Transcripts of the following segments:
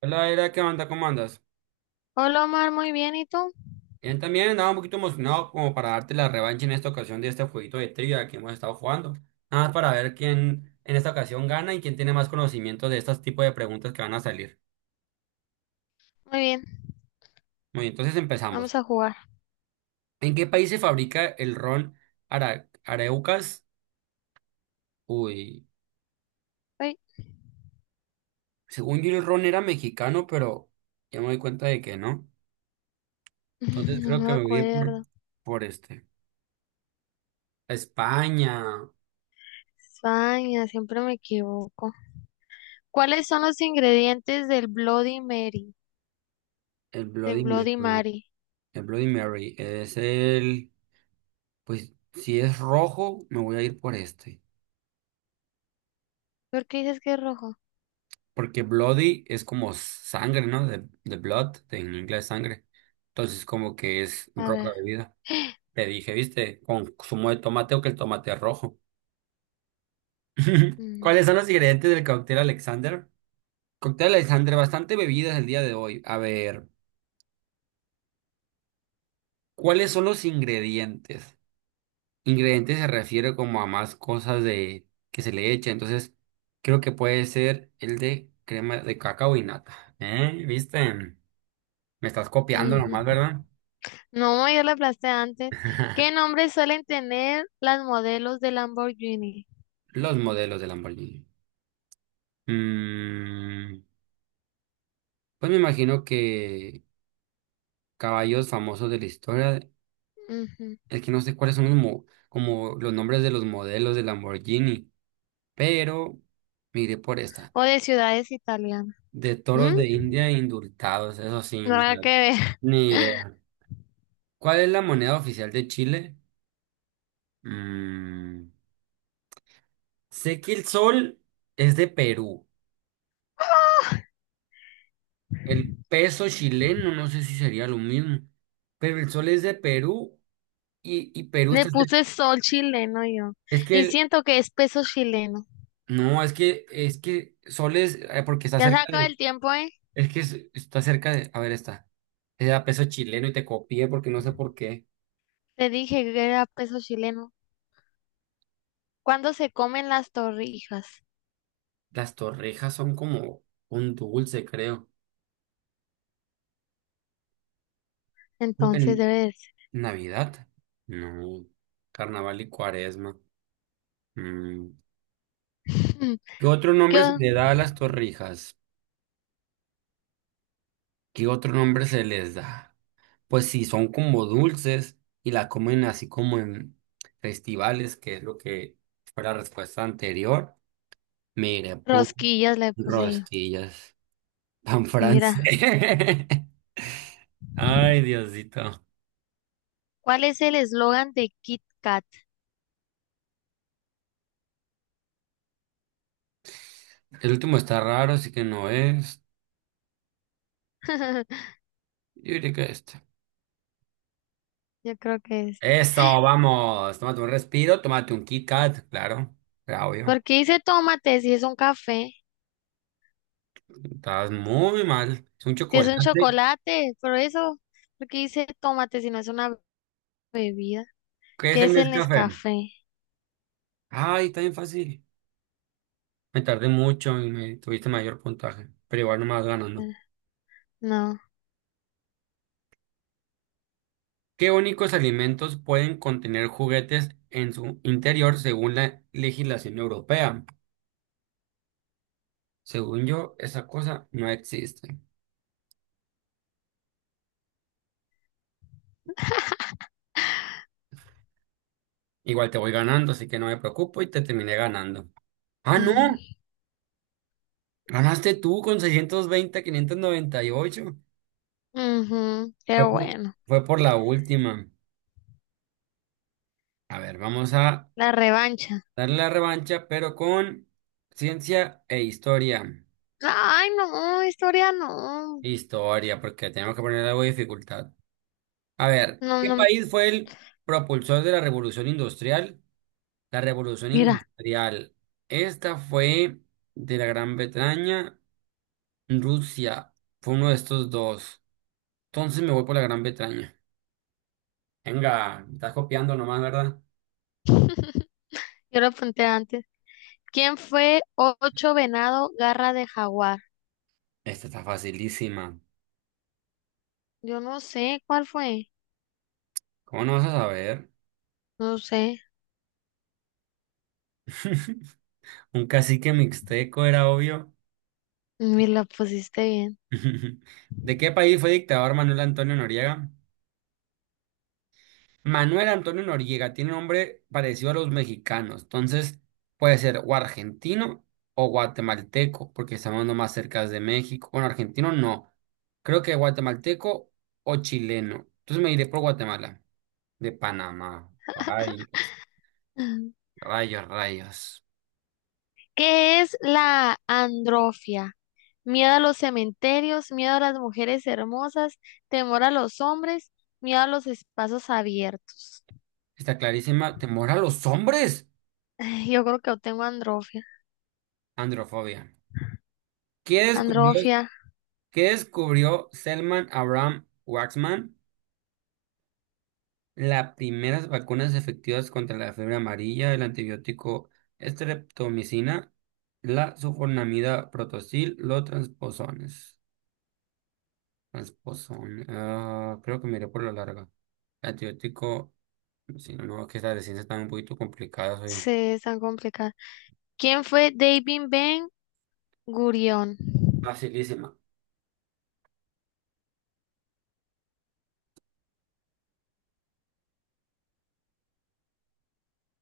Hola, era ¿qué onda? ¿Cómo andas? Hola Omar, muy bien, ¿y tú? Bien, también andaba un poquito emocionado como para darte la revancha en esta ocasión de este jueguito de trivia que hemos estado jugando. Nada más para ver quién en esta ocasión gana y quién tiene más conocimiento de estos tipos de preguntas que van a salir. Muy bien, Muy bien, entonces empezamos. vamos a jugar. ¿En qué país se fabrica el ron Araucas? Uy, Ay, según yo el ron era mexicano, pero ya me doy cuenta de que no. Entonces no creo me que me voy a ir por, acuerdo. por este. España, España, siempre me equivoco. ¿Cuáles son los ingredientes del Bloody Mary? el Del Bloody Bloody Mary. Mary. El Bloody Mary es el... Pues si es rojo, me voy a ir por este. ¿Por qué dices que es rojo? Porque bloody es como sangre, ¿no? De blood, en inglés sangre. Entonces como que es A roja ver. de vida. Te dije, ¿viste? Con zumo de tomate o que el tomate es rojo. Mm, ¿Cuáles son los ingredientes del cóctel Alexander? Cóctel Alexander, bastante bebidas el día de hoy. A ver, ¿cuáles son los ingredientes? Ingrediente se refiere como a más cosas de que se le echa, entonces creo que puede ser el de crema de cacao y nata. ¿Eh? ¿Viste? Me estás copiando ujú. nomás, ¿verdad? No, yo la aplasté antes. ¿Qué nombres suelen tener las modelos de Lamborghini? Los modelos de Lamborghini. Mm, pues me imagino que caballos famosos de la historia, Ujú. es que no sé cuáles son como los nombres de los modelos de Lamborghini, pero me iré por esta. O de ciudades italianas. De ¿Mm? toros de India indultados, eso sí, Nada que no, ver. ni idea. ¿Cuál es la moneda oficial de Chile? Mm, sé que el sol es de Perú. El peso chileno, no sé si sería lo mismo. Pero el sol es de Perú y Perú Le está cerca. puse sol chileno yo. Es que Y el- siento que es peso chileno. no, es que sol es, porque está Ya se cerca acaba de, el tiempo, ¿eh? Está cerca de, a ver, está. Era peso chileno y te copié porque no sé por qué. Te dije que era peso chileno. ¿Cuándo se comen las torrijas? Las torrejas son como un dulce, creo. No, Entonces en debe de ser. Navidad. No. Carnaval y Cuaresma. Mm, ¿Qué otro ¿Qué nombre se o- le da a las torrijas? ¿Qué otro nombre se les da? Pues sí, son como dulces y la comen así como en festivales, que es lo que fue la respuesta anterior. Mire, ¿Rosquillas le puse yo? rosquillas, pan Mira, francés. Ay, Diosito. ¿cuál es el eslogan de Kit Kat? El último está raro, así que no es. Yo diría que este. Yo creo que es. Eso, vamos. Tómate un respiro, tómate un Kit Kat, claro. Claro, obvio. ¿Por qué dice tómate si es un café? Estás muy mal. Es un Si es un chocolate. chocolate, pero eso, ¿por qué dice tómate si no es una bebida? ¿Qué es ¿Qué el es el Nescafé? Nescafé? Ay, está bien fácil. Me tardé mucho y me tuviste mayor puntaje, pero igual no me vas ganando. Ah, no. ¿Qué únicos alimentos pueden contener juguetes en su interior según la legislación europea? Según yo, esa cosa no existe. Igual te voy ganando, así que no me preocupo y te terminé ganando. Ah, no, ganaste tú con 620, 598. Ujú, qué Fue por, bueno. fue por la última. A ver, vamos a La revancha. darle la revancha, pero con ciencia e historia. Ay, no, historia no. Historia, porque tenemos que poner algo de dificultad. A ver, No, ¿qué no. país fue el propulsor de la revolución industrial? La revolución Mira, industrial. Esta fue de la Gran Bretaña, Rusia. Fue uno de estos dos. Entonces me voy por la Gran Bretaña. Venga, me estás copiando nomás, ¿verdad? yo lo apunté antes. ¿Quién fue ocho venado, garra de jaguar? Esta está facilísima. Yo no sé cuál fue. ¿Cómo no vas a saber? No sé. Un cacique mixteco era obvio. Ni la pusiste bien. ¿De qué país fue dictador Manuel Antonio Noriega? Manuel Antonio Noriega tiene un nombre parecido a los mexicanos, entonces puede ser o argentino o guatemalteco, porque estamos no más cerca de México. Bueno, argentino no, creo que guatemalteco o chileno. Entonces me iré por Guatemala, de Panamá. Rayos, rayos, rayos. ¿Qué es la androfia? Miedo a los cementerios, miedo a las mujeres hermosas, temor a los hombres, miedo a los espacios abiertos. Está clarísima. ¿Temor a los hombres? Ay, yo creo que yo tengo androfia. Androfobia. ¿Qué descubrió, Androfia. ¿qué descubrió Selman Abraham Waxman? Las primeras vacunas efectivas contra la fiebre amarilla, el antibiótico estreptomicina, la sulfonamida protosil, los transposones. Transposón. Ah, creo que miré por la larga. Antibiótico, si no, no, que las ciencias están un poquito complicadas hoy. Sí, es tan complicado. ¿Quién fue David Ben Gurión? Facilísima.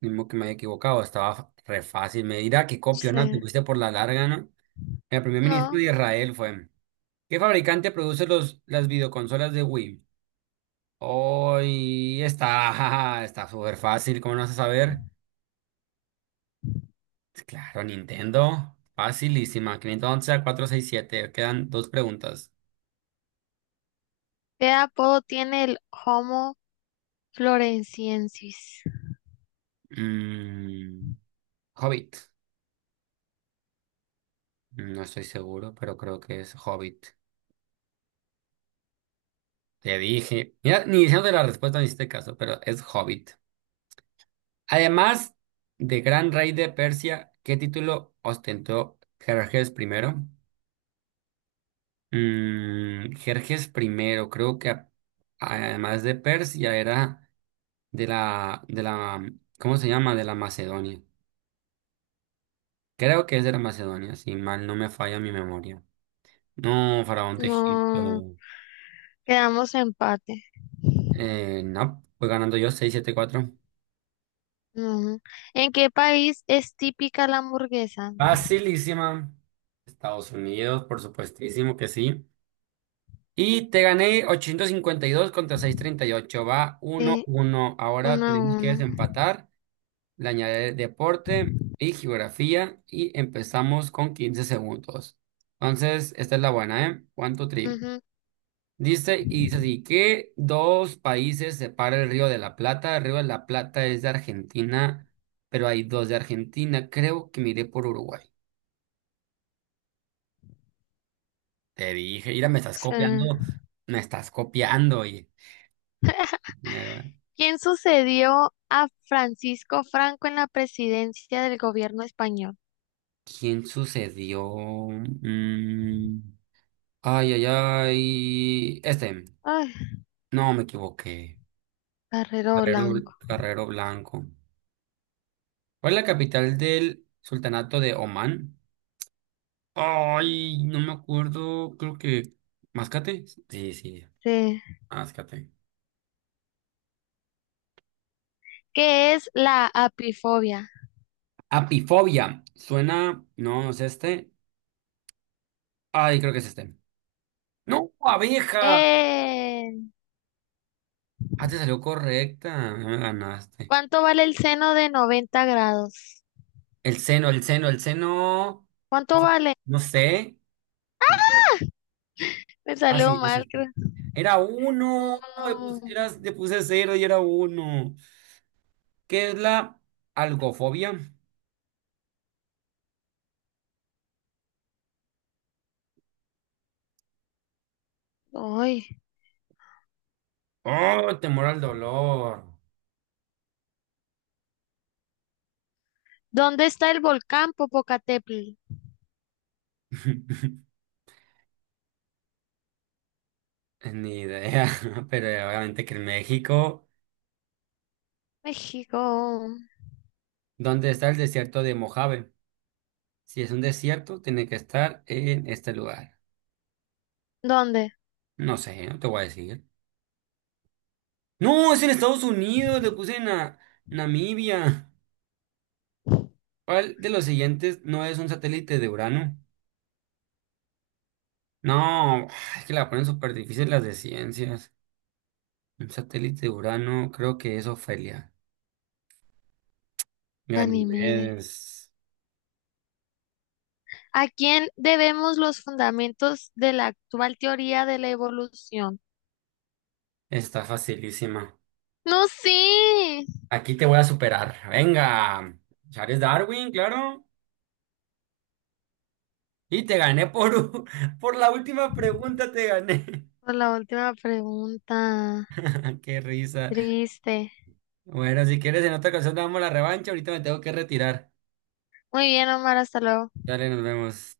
Mismo que me haya equivocado, estaba re fácil. Me dirá que copio, ¿no? Te Sí. fuiste por la larga, ¿no? El primer ministro No. de Israel fue. ¿Qué fabricante produce las videoconsolas de Wii? Hoy está, está súper fácil, ¿cómo no vas a saber? Claro, Nintendo, facilísima. 511 a 467, quedan dos preguntas. ¿Qué apodo tiene el Homo floresiensis? Mm, Hobbit, no estoy seguro, pero creo que es Hobbit. Te dije, mira, ni diciéndote la respuesta, en este caso, pero es Hobbit. Además de Gran Rey de Persia, ¿qué título ostentó Jerjes primero? Jerjes primero, creo que además de Persia era... de la, ¿cómo se llama? De la Macedonia. Creo que es de la Macedonia, si mal no me falla mi memoria. No, Faraón de No. Egipto. Quedamos empate. No, voy ganando yo 674. No. ¿En qué país es típica la hamburguesa? Facilísima. Estados Unidos, por supuestísimo que sí. Y te gané 852 contra 638. Va uno Sí, uno Ahora uno a tenemos que uno. desempatar. Le añadiré deporte y geografía. Y empezamos con 15 segundos. Entonces, esta es la buena, ¿eh? One, two, three. Ujú, Dice, y dice así, ¿qué dos países separa el Río de la Plata? El Río de la Plata es de Argentina, pero hay dos de Argentina. Creo que miré por Uruguay. Te dije, mira, sí. me estás copiando, oye. Mierda. ¿Quién sucedió a Francisco Franco en la presidencia del gobierno español? ¿Quién sucedió? Mm, Ay, ay, ay. Este, Ay, no me equivoqué. Barrero Carrero, Blanco. Carrero Blanco. ¿Cuál es la capital del Sultanato de Omán? Ay, no me acuerdo, creo que... ¿Mascate? Sí, sí. Sí. Mascate. ¿Qué es la apifobia? Apifobia. Suena... No, no es este. Ay, creo que es este. No, abeja. Eh, Ah, te salió correcta. No me ganaste. ¿Cuánto vale el seno de 90°? El seno, el seno, el seno. ¿Cuánto vale? No sé. No puedo. Me Ah, salió sí, es mal, este. creo. Era uno. No, Le puse cero y era uno. ¿Qué es la algofobia? no. Ay. Oh, temor al dolor. ¿Dónde está el volcán Popocatépetl? Ni idea, pero obviamente que en México, México. ¿dónde está el desierto de Mojave? Si es un desierto, tiene que estar en este lugar. ¿Dónde? No sé, no te voy a decir. No, es en Estados Unidos, le puse en Namibia. ¿Cuál de los siguientes no es un satélite de Urano? No, es que la ponen súper difícil las de ciencias. Un satélite de Urano, creo que es Ofelia. Ganímede. Ganimedes, ¿A quién debemos los fundamentos de la actual teoría de la evolución? está facilísima. No, sí. Aquí te voy a superar. Venga. Charles Darwin, claro. Y te gané por, por la última pregunta, te gané. Por la última pregunta. Qué risa. Triste. Bueno, si quieres, en otra ocasión damos la revancha. Ahorita me tengo que retirar. Muy bien, Omar, hasta luego. Dale, nos vemos.